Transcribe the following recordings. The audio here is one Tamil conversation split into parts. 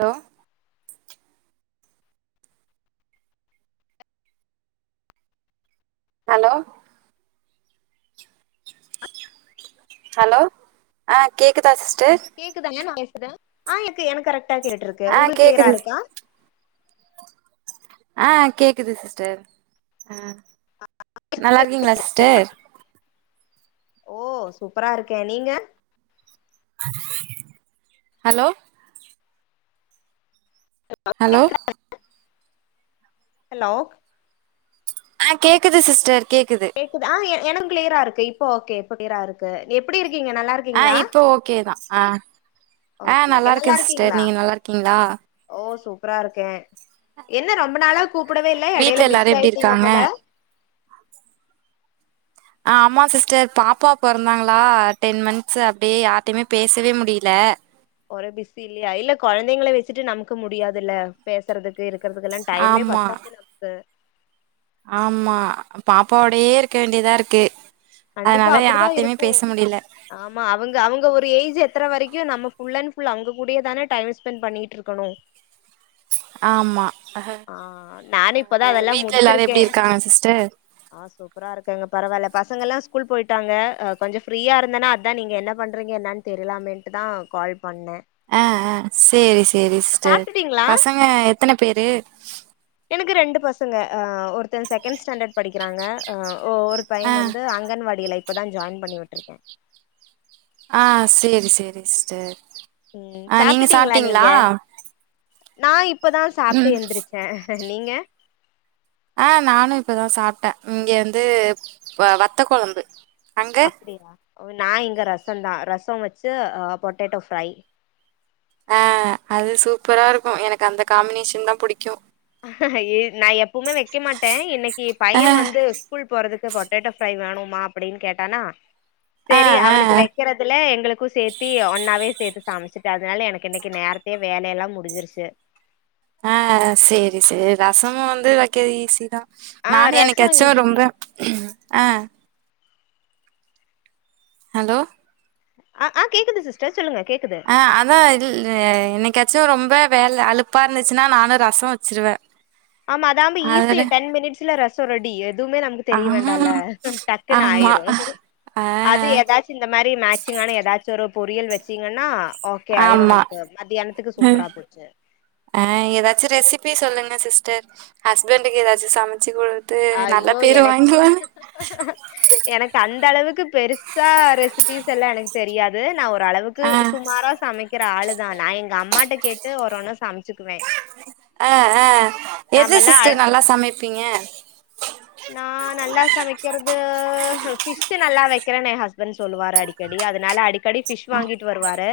ஹலோ ஹலோ ஹலோ ஆ கேக்குதா சிஸ்டர் கேக்குதானே நான் வசுேன் ஆ அ எனக்கு எனக்கு கரெக்டா கேட்டிருக்கு ஆ உங்களுக்கு கிளியரா கேக்குது இருக்கா ஆ கேக்குது சிஸ்டர் அ நல்லா இருக்கீங்களா சிஸ்டர் ஓ சூப்பரா இருக்கே நீங்க ஹலோ ஏ பா ஹலோ ஹலோ ஆ கேக்குது சிஸ்டர் கேக்குது எனக் கிளியரா இருக்கு இப்ப ஓகே கிளிய இருக்கு எப்படி இருக்கீங்க நல்லா இருக் ஆ இப்போ ஓகே தா ஆ ஆ ஓகே நல்லா ஓகே இருக்கே சிஸ்டர் இருக்கீங்களா நீங்க நல்லா இருக்கீங்களா ஓ சூப்பரா இருக்கே என்ன ரொம்ப நாளா கூப்பிடவே இல்ல எடயில வீட்ல பிஸி எல்லாரு எப்டி ஆயிட்டீங்க இருக்காங்க போல ஆ ஆம்மா சிஸ்டர் பாப்பா பெறந்தாங்களா டென் மந்த்த்ஸூ அப்டியே யாரிட்டையுமே பேசவே முடியல ஒரே பிஸி இல்லயா இல்ல குழந்தைங்கள வெச்சுட்டு நமக்கு முடியாதில்ல பேசுறதுக்கு இருக்கறதுக்குலா டைமே பத்தாது நமக்கு ஆம்மா பாப்பாவோடயே இருக்க வேண்டியதா இருக்கு கண்டிப்பா அதனால அப்டிதா யாரட்டயமே இருக்கு பேச முடியல ஆமா அவங்க அவங்க ஒரு ஏஜ் எத்துற வரைக்கூ நம்ம ஃபுல் அன் ஃபுல் அவங்க கூடயே தான டைம் ஸ்பெண்ட் பண்ணிட்டுருக்கனோ ஆமா அ ஹெ ஆ நானு அ இப்பதா அதெல்லா விட்ல எல்லாரூ முடிச்சிருக்கே எப்டி இருக்காங்க சிஸ்டர் ஆ சூப் சூப்பிறா இருக்கோங்க பரவால்லா பசங்கெல்லா ஸ்கூல் போயிட்டாங்க அ கொஞ்சொ ஃப்ரீயா இருந்தனா அதா நீங்க என்ன பண்றீங்க என்னன்னு தெரில்லாமேன்ட்டு தா கால் பண்ணே அ ஆ சேரி சேரி சிஸ்டர் சாப்ட்டுட்டீங்களா பசங்க எத்தன பேரு எனக்கு ரெண்டு பசங்க ‌அ ஒருத்தன் செகண்ட் ஸ்டாண்டர்ட் படிக்கிறாங்க அ ஒ ஒரு ஆ பையன் வந்து அங்கன்வாடியில இப்பதா ஜாயின் பண்ணி விட்டுருக்கே ஆ சேரி சேரி சிஸ்டர் ம் ஆ நீங்க சாப்ட்டுட்டீங்களா சாப்ட்டீங்களா நீங்க நா இப்பதா ம் சாப்ட்டு ஏந்திருச்சே நீங்க ஆ நானு இப்பதா சாப்ட்டே இங்க வந்து வ வத்த கொழம்பு அங்க அப்டியா நா இங்க ரசொ தா ரசொ வெச்சு போட்டாட்டோ ப்ரை ஆ அது சூப்பரா இருக்கூ எனக்கு அந்த காம்பினேஷன் தா பிடிக்கூ ஏ நா எப்பமே வைக்க மாட்டே இன்னிக்கு ஆ பையே வந்து ஸ்கூல் போறதுக்கு போட்டட்டோ ஃப்ரை வேணுமா அப்படின்னு கேட்டானா ஆ சரி ஆ அவனுக்கு வை வைக்கிறதுல எங்களுக்கூ சேர்த்தி ஒன்னாவே சேர்த்து சமைமிச்சுட்டோ அதனால எனக்கு இன்னிக்கு நேரத்தையே வேலையெல்லா முடிஞ்சிருச்சு அ சேரி சேரி ரசமும் வந்து வைக்கரத்து ஈசி தா ஆ நானூ என்னிக் ரசோ காச்சூ ஈசி ரொம்ப ஆ ஹலோ அ ஆ கேக்குது சிஸ்டர் சொல்லுங்க கேக்குது ஆ அதான் இல்ல என்னைக்காச்சூ ரொம்ப வேல அலுப்பா இருந்துச்சுன்னா நானூ ரசொ வச்சிருவே ஆமா அதாம்ப ஈஸி அதுல டென் மினிட்ஸ்ல ரசோ ரெடி எதுமே நமக்கு ஆ தெரிய வேண்டால டக்குன் ஆமா ஆயிரு ஆ அது ஏதாச் சு இந்த மாரி மேட்சிங்கான ஏதாச்சு ஒரு பொரியல் வெச்சிங்கன்னா ஓகே ஆயிரு ஆமா நெனைக்கறே மத்யானத்துக்கு சூப்பரா போச்சு ஆ ஏதாச்சி ரெசிபி சொல்லுங்க சிஸ்டர் ஹஸ்பண்டுக்கு ஏதாச்சு சமச்சு குடுக் ஆய்யோ எனக்கு எனக் அந்த அளவுக்கு பெருசா ரெசிபிஸ் எல்லா எனக் தெரியாது நா ஒரளவுக் க்கு ஆ சுமாரா சமைக்கிற ஆளுதா நா எங்க அம்மாட்டா கேட்டு ஒர்ஒன்னு சமச்சுக்குவே ஆ ஆ எது சிஸ்டர் நா ப்பீங்க நா நல்லா சமைக்கற்து ஃபிஷ்சு நல்லா வெக்கிறேன் எ ஹஸ்பண்ட் சொல்லுவாரு அடி க்கடி அதனால அடிக்கடி ஃபிஷ் வாங்கிட் வருவாரு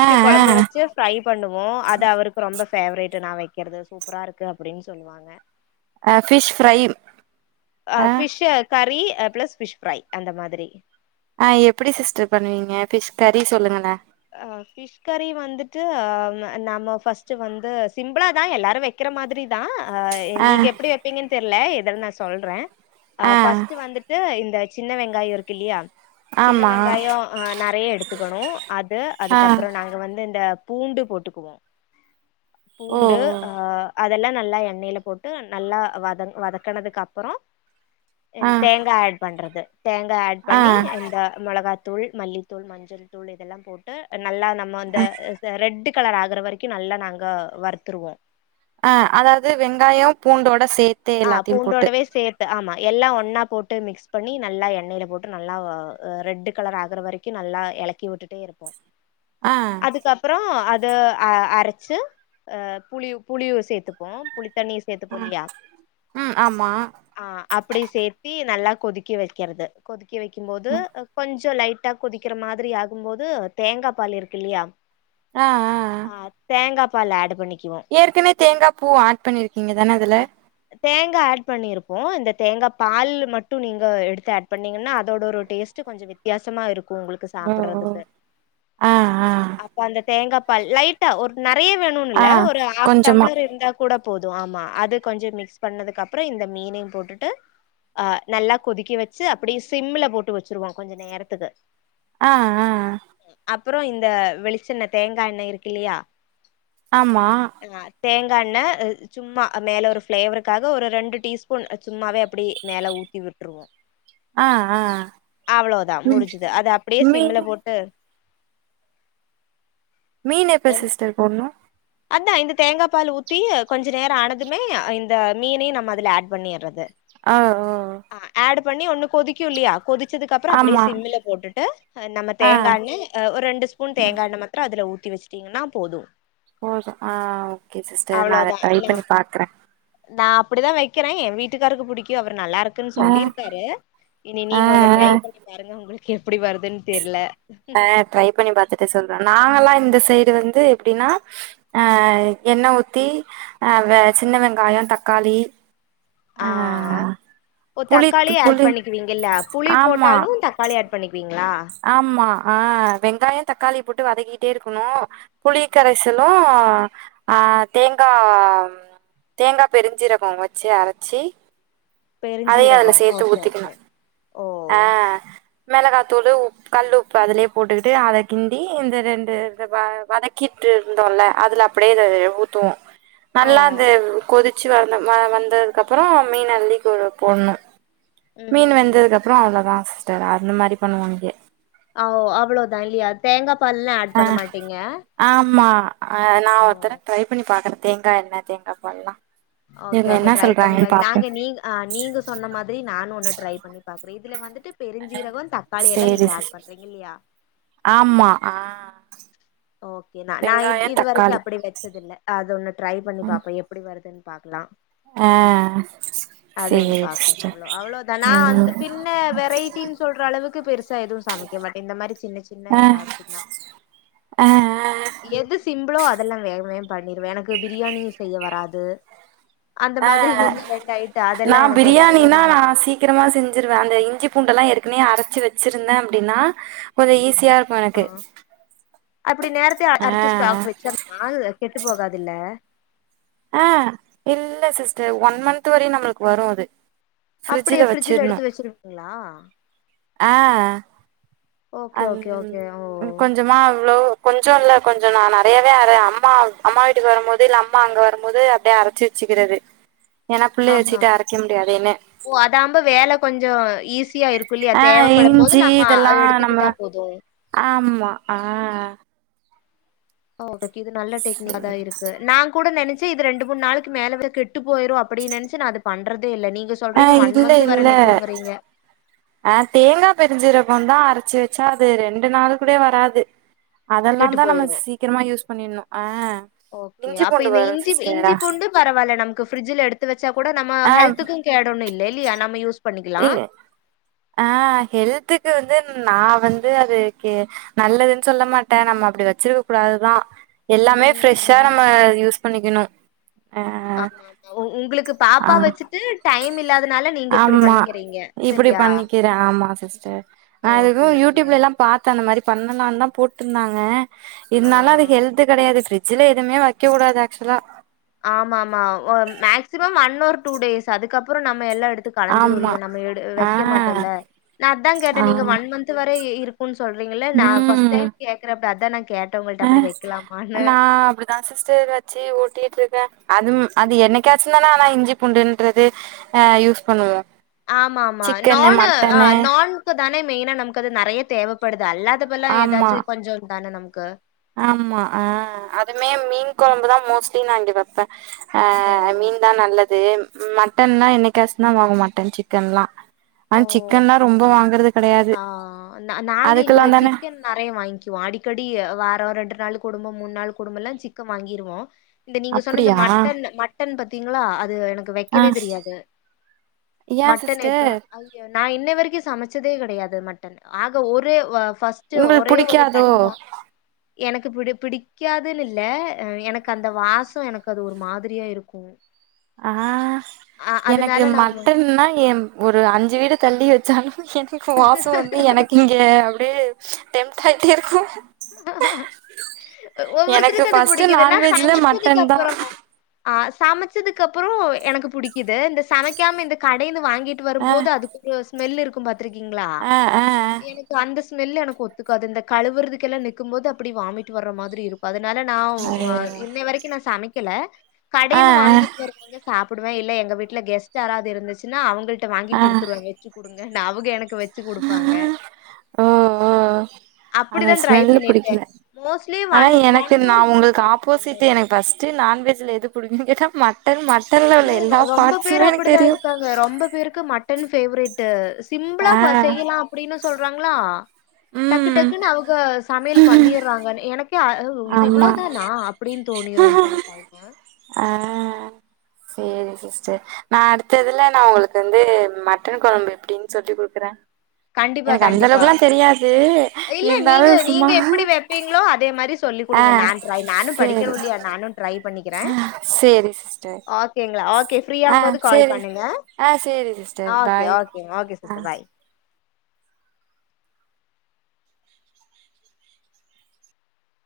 ஆ ஆ கொழம்பு வெச்சு ஃப்ரை பண்ணுவோ அது அவருக்கு ரொம்ப ஃபேவரேட்டு நா வெக்கற்து சூப்பரா இருக்கு அப்டின் சொல்லுவாங்க ஆ ஃபிஷ் ஃப்ரை ஆ fish curry plus fish fry அந்த மாத்ரி ஆ எப்டி சிஸ்டர் பண்ணுவீங்க ஃபிஷ் கரி சொல்லுங்களே ஆ ஃபிஷ் ஃபிஷ் கறி வந்துட்டு நம்ம ஃபர்ஸ்ட்டு வந்து சிம்பிளா தா எல்லாரு வெக்கிற மாத்ரி தா அ ஆ நீங்க எப்டி வெப்பீங்கன் தெர்ல இதல் நா சொல்றே அ ஆ ஃபஸ்ட்டு வந்துட் டு இந்த சின்ன வெங்காயோ இருக்கில்லியா சின்ன ஆமா வெங்காயோ அ நெறைய எடுத்துக்கணு ஆ அதுக்கப்புறோ நாங் வந்து இந்த பூண்டு போட்டுக்குவோ ஓ பூண்டு ஓ அ அதெல்லா நல்லா எண்ணெயில போட்டு நல்லா வதங் வதக்குனதுக்கப்பறோ ஆ இன் தேங்கா ஆட் பண்றது தேங்கா ஆட் ஆ பண்ணி இந்த மிளகாத் தூள் மல்லித்தூள் மஞ்சள் தூள் இதெல்லா போட்டு நல்லா நம்ம அந்த இத ரெட்டு் கலர் ஆகுற வரைக்கு நல்லா நாங்கோ வருத்துருவோ ஆ அதாவது வெங்காயோ பூண்டோட சேத் ஆ பூண்டோடவே சேத் து ஆமா எல்லா ஒன்னா போட்டு மிக்ஸ் பண்ணி நல்லா எண்ணெயில போட்டு நல்லா வ அ ரெட்டு் கலர் ஆகற வரைக் கி நல்லா எலக்கி விட்டுட்டே இருப்போ ஆ அதுக்கப்புறோ அது அ அரச்சு அ புளி புளியு சேத்துப்போ புளித்தண்ணி ம் உம் ஆமா ஆ அப்டி சேர்த்தி நல்லா கொதிக்க வெக்கறது கொதிக்க வெக்கும் போது அ கொஞ் கொஞ்சோ லைட்டா கொதிக்கற மாத்ரி ஆகும் போது தேங்கா பால் இருக்கு இல்லையா ஆ தேங்கா பால் ஆட் பண்ணிக்குவோ ஏற்கனவே தேங்கா பூ ஆட் பண்ணியிருக்கீங்க தான அதுல ஆ தேங்கா ஆட் பண்ணிருப்போ இந்த தேங்கா பால்லு மட்டு நீங்க எடுத்து ஆட் பண்ணீங்கன்னா அதோட ஒரு டேஸ்ட்டு கொஞ்ச வித்தியாசமா இருக்கு உங்ளுக் கு ஓ ஓ சாப்புட்றதுக்கு ஆ ஆ அப்ப அந்த தேங்கா பால் லைட்டா ஒர் நெறைய வேணு ஆ ன்னில்ல ஒரு ஆஃப் கொஞ்சமா டம்ளர் இருந்தா கூட போது ஆமா அது கொஞ்சொ மிக்ஸ் பண்ணதுக் அப்பறோ இந்த மீனையு போட்டுட்டு அ நல்லா கொதிக்க வெச்சு அப்டியே சிம்ல போட்டு வெச்சருவோ கொஞ்ச நேரத்துக்கு ஆ அ அப்புறோ இந்த வெளிச்செண்ண தேங்கா எண்ண இருக்கில்லையா ஆம்மா ங்கா தேங்கா எண்ணெய் அ சும்மா மேல ஒரு ஃப்ளேவரு காக ஒரு ரெண்டு டீஸ்பூன் சும்மாவே அப்டியே மேல ஊத்தி விட்ருவோ ஆ ஆ அவ்ளோதா ம் முடிஞ்சுது அது அப்டியே சிம்ல மீனு போட்டு மீன் எப்ப சிஸ்டர் போட்னு அதா இந்த தேங்கா பாலு ஊத்தி கொஞ்ச நேர ஆனதுமே இந்த மீனையு நம்ம அதுல ஆட் பண்ணிர்றது ஆ ஓ ஆடு பண்ணி ஒன்னு கொதிக்கு இல்லியா கொதி ச்சதுக்ப்றொ அப்டியே ஆமா சிம்மில போட்டுட்டு அ நம்ம ஆ தேங்காண்ணெ ஒர்‌ ரெண்டு ஸ் பூன் தேங்கா எண்ணெ மத்ர அதுல ஊத்தி வச்சுட்டிங்கன்னா போது போது ஆ ஓகே சிஸ்டர் நா அத அவ்ளோதா ட்ரை நா பண்ணி பாக்குறே நா அப்பிடிதா வக்கிறே எ வீட்டுக்காருக்கு புடிக்கு அவர் நல்லாருக்குன்னு ஆ சொல்லிருக்காரு இனி ஆ நீங்க ஒன்னு ட்ரை ஆ பண்ணி பாருங்க உங்களுக்கு எப்புடி வருதுன் தெர்ல ஆ ட்ரை பண்ணி பாத்துட்டு சொல்றே நாங்கல்லா இந்த சைடு வந்து எப்டின்னா ஆ எண்ண ஊத்தி அ வ சின்ன வெங்காயொ தக்காளி ஆ ஓ புளி தக்காளி ஆட் புளி பண்ணிக்குவீங்கல்ல புளி ஆமா போட்டாலு தக் காளி ஆட் பண்ணிக்வீங்ளா? ஆமா ஆ வெங்காயொ தக்காளிய போட்டு வதக்கிகிட்டே இருக்கனு புளி கரைசலு ஆ தேங்கா தேங்கா பெருஞ்சீரகொ வச்சு அரச்சி அதையு பெருஞ்சீரகொ அதுல சேத்து ஓகே ஓகே ஊத்திக்கணு ஓ ஆ மெளகா தூளு உ கல்லுப்பு அதுலே போட்டுகிட்டு அத கிண்டி இந்த ரெண்டு இது வ வதக்கிட்டு இருந்தோல்ல அதுல அப் பிடியே இத ஊத்துவோ ஓ நல்லா அந்த கொதி ச்சு வந்த வ வந்ததுக்கப்புறோ மீன் அள்ளி கொ போன்னு ம் மீன் ம் ம் வெந்ததுகப் புறோ அவ்ளதா சிஸ்டர் அந்த மாரி பண்ணுவோ இங்கே அ ஓ அவ்ளோதா இல்லியா தேங்கா பால்லா ஆட் ஆ பண்ண மாட்டீங்க ஆமா அ நா ஓ ஒருத் தர ட்ரை பண்ணி பாக்குறே தேங்கா எண்ண தேங்காப்பால்லா எல்லாம் ஓகே ஓகே ட்ரை பண்ணி பாக்க நாங்க நீங்க ஆ நீங்க சொன்ன மாதிரி நானு ஒன்னு ட்ரை பண்ணி பாக்குறே இதுல வந்துட்டு பெருஞ்சீரகொ தக்காளி எல்லா சேரி நீங்க ஆட் சிஸ் பண்றீங்கல்லியா? ஆமா ஆ ஓகே நா நா இ வெங்காயோ இது வரைக்கு தக்காளி அப்பிடி வச்சதில்ல அது ஒன்னு ட்ரை பண்ணி ஆ பாப்போ எப் பிடி வருதுன் பாக்லா ஆ அது ஒன்னு சேரி பாக்கனு சிஸ்டர் அவ்ளொ அவ்ளொதானா அந்த ம் பின்ன வெரைட்டின் சொல்ற அளவுக்கு பெருசா எதுவு சமைக்க மாட்டே இந்த மாரி சின்ன சின்ன எதாவ்துன்னா அ எது சிம்பிளோ அதெல்லா வேக வேகம் பண்ணிருவே எனக்கு பிரியாணி செய்ய வராது அந்த ஆ ஆ மாதிரி ஒன்னு ரெண்டு ஆய்ட்டு நா அதெல்லா எனக்கு வரவே பிரியாணினா நா வராது சீக்கிரமா செஞ்சிருவே அந்த இஞ்சி பூண்டல்லா ஏற்கனவே அரைச்சு வச்சிருந்த அப்டின்னா கொஞ்சோ ஈஸியா இருக்கு ஆ எனக்கு அப்படி நேரத்த ஆ அரிச்சு ஸ்டாக் வச்சிர்லா கெட்டு போகாதுல்ல ஆ இல்ல சிஸ்டர் ஒன் மந்த்து வரையு நம்பளுக்கு வரு அது ஃபிரிட்ஜ்ஜுல அப்டியே ஃப்ரிட்ஜ்ல வச்சிருணு எடுத்து வச்சிருவீங்களா ஆ ஓகே அச் ஓகே ஓகே ஓ கொஞ்சமா அவ்ளோ கொஞ்சொல்ல கொஞ்சோ நா நறையவே அர அம்மா அம்மா வீட்டுக்கு வரும்மோது இல்ல அம்மா அங்க வரும்மோது அப்டியே அரச்சி வச்சுக்கிறது ஏன்னா புள்ளைய ஆஹா வச்சுிட்டு அரக்க முடியாது என்ன ஓ அதாம்ப வேல கொஞ்சோ ஈஸியா இருக்கு இல்லியா ஆ தேவப்படும் போது இஞ்சி நம்ம இதெல்லா நம்ம எடுத்துக்கிட்டா போது ஆமா ஆ ஓ [unintelligible] இது நல்ல டெக்னிக்காதா இருக் நா கூட நெனச்சே இது ரெண்டு மூண் நாளக்கி மேல வர கெட்டு போயிரு அப்பிடின் நெனச்சு நா அது பண்றதே இல்ல நீங்க ஆ சொல்றீங்க ஓன் மந்த்து வர நிக்குங்கிறீங்க அ தேங்கா பெருஞ்சீரகோ தா அரைச்சு வச்சா அது ரெண்டு நாள் கூடயு வராது அதல்லா கெட்டு தா நம்ம போயிரு சீக்கரமா யூஸ் பண்ணிட்ணு ஆ இஞ்சி பூண்டு வரு சிஸ்டர பரவாயில்ல நமக்கு ஃப்ரிட்ஜுல எடுத்து வச்சா கூட நம்ம ஆ ஹெல்த்தக்கு கேடு ஒன்னு இல்லைய நம்ம யூஸ் பண்ணிக்கலா இ ஆ ஹெல்த்துக்கு வந்து நா வந்து அதுக்கு நல்லதுன் சொல்ல மாட்ட நம்ம அப்படி வச்சிருக்க கூடாதுதா எல்லாமே ஃப்ரெஷ்ஷா ம் நம்ம யூஸ் பண்ணிக்குணு ஆமா ஆமா உங்களுக்கு ஆ பாப்பா வச்சுட்டு டைம் இல்லாத ஆமா இப்படி பண்ணிக்கிறே ஆமா சிஸ்டர் நா அதுக்கு ஓகே ஓகே யூடியூப்லல்லா பாத்த அந்த மாரி பண்ணலான் தா போட்டிருந்தாங்க இருந்தாலு ஆ அது ஹெல்த் கடையாது ஃபிரி ஃபிரிட்ஜ்ஜுல எதுமே வைக்கூடாது ஆக்சுவலா ஆமா ஆமா ஒ maximum one or two days அதுக்கப்புறோ நம்ம எல்லா எடுத்து கலைஞ்சிரு‌ ஆமா இல்லைய நம்ம எடு ஆ வைக்க மாட்டோல்ல நா அதா கேட்ட ஆ நீங்க ஒன் மந்த்து வரை இரு க்குன் சொல்றீங்கள நா ஃபஸ்ட் ம் டைம் கேக்குறப்ப அதா நா கேட்ட உங்கள்டிட்ட அப்படி வைக்கலாமான்னு அதா சிஸ்டர் வச்சு ஓட்டிட்ருக்க அது அது என்னைக்காச்சுந்தானா ஆனா இஞ்சி பூண்டுன்றது ஆ யூஸ் பண்ணுவோ ஆமா ஆமா சிக்கனு நானு ஆ மட்டனு நான்க்கு தான மெயினா நமக்கு அது நறைய தேவப்படுது அல்லாத இப்பல்லா ஆமா ஏதாச்சு கொஞ்சோ தான நமக்கு ஆமா ஆ அதுமே மீன் கொழம்புதா மோஸ்ட்லி நா இப்டி வைப்ப அ ஓ! மீன் தா நல்லது மட்டன்லா என்னைக்காசு தா வாங்குவோ மாட்டன் சிக்கன்லா ஆனா ஓ! சிக்கன்ல்லா ரொம்ப வாங்குறதுக் ஆ ஆ நா நாங்க இங்க தான சிக்கன் நறைய வாங்கிவோ அடிக்கடி வாரோ ரெண்டு நாள் கொடும மூணு நாள் கொடுமல்லா சிக்க வாங்கிருவோ இந்த நீங்க சொன்ன இந்த அப்டியா மட்டன் மட்டன் பத்தீங்களா அது எனக்கு ஆ வைக்கவே தெரியாது ஏ மட்டன் வைப்ப சிஸ்டர் ஐ நா இன்ன வரைக்கு சமைச்சதே கடையாது மட்டன் ஆக ஒரே வ ஃபஸ் ட்டு உங்களுக்கு ஒரே ஒரு புடிக்காதோ டைம் தா எனக்கு பிடி பிடிக்காதுன்னு இல்ல அ எனக்கு அந்த வாசோ எனக்கு அது ஒரு மாதிரியா இருக்கு ஆ அ எனக்கு அதனால நாம மட்டன்னா எம் ஒரு அஞ்சு வீடு தள்ளி வச்சாலு எனக்கு வாசோ வந்து எனக் இங்க அப்டியே டெம்ட் ஆயிட்டே இருக்கு எனக்கு ஒவ்வொருத்தருக்கு அது ஃபர்ஸ்ட் புடிக்குது நா நான்வெஜ்ல சமைச்சதுக்கு மட்டன் தா அப்பறமா ஆ சமைச்சதுக்கு அப்புறோ எனக்கு புடிக்குது இந்த சமைக்காம இந்த கடைந்து வாங்கிட்டு ஆ வரும்போது அது ஒரு ஸ்மெல்லு இருக்கு பாத்திருக்கீங்ளா ஆ ஆ எனக்கு அந்த ஸ்மெல்லு எனக்கு ஒத்துக்காது இந்த கழுவுறதுக்கெல்லா நிக்கும்போது அப்படி வாமிட் வர்ற மாதிரி இருக் அதனால நா வ ஐயயோ இன்னை வரைக்கு நா சமைக்கல ஆ கடைந்து வாங்கிட்டு வரு சாப்புடுவ இல்ல எங்க வீட்ல கெஸ்ட் யாராது இருந்துச்சுன்னா அவுங்கள்ட்ட வாங்கி ஆ ஆ குடுத்துருவ வெச்சு குடுங்க நா அவுங்க எனக் க்கு வெச்சு குடுப்பாங்க ஓ ஓ அந்த அப்டிதா ட்ரை ஸ்மெல்லு பண்ணிருக்க புடிக்கல மோஸ்ட்லி ஆனா one one or two times அவ்ளோதா ஃபஸ்ட்டு நான்வெஜ்ல எது புடுக்குன்னு கேட்டா மட்டன் மட்டன்ல இல்ல உள்ள எல்லா ரொ- ரொம்ப பேர் பாட்ஸுமே எனக்கு அப்படிதா தெரியு இருக்காங்க. ரொம்ப பேருக்கு மட்டன் ஃபேவரெட்டு சிம்புளா ஆ பா செய்யலா அப்புடினு சொல்றாங்களா டக்கு ம் டக்குன்னு அவுங்க சமையல் பண்ணிர்றாங்க எனக்கே ஓ இது ஆமா இவ்வளோதானா அப்டின் தோணிரு‌ சில டைம் ஆ எது சிஸ்டர் நா அடுத்ததுல நா உங்களுக்கு வந்து மட்டன் கொழம்பு எப்டின் சொல்லி குடுக்குற கண்டிப்பா எனக்கு அந்த கண்டிப்பா. அளவுக்கெல்லா தெரியாது இருந்தாலு சும்மா வெப்பீங்களோ அதே மாரிஸ் சொல்லி ஆ குடுங்க நா ட்ரை நானும் சேரி படிக்கணுல்லியா நானு ட்ரை பண்ணிக்கிற சேரி சிஸ்டர் ஆக் ஓகேங்களா ஓகே ஃப்ரீ ஆ ஆகும் போது கால் சேரி பண்ணுங்க ஆ சேரி சிஸ்டர் ஓகே பாய் ஓகேங் ஓகே ஆ சிஸ்டர் பாய்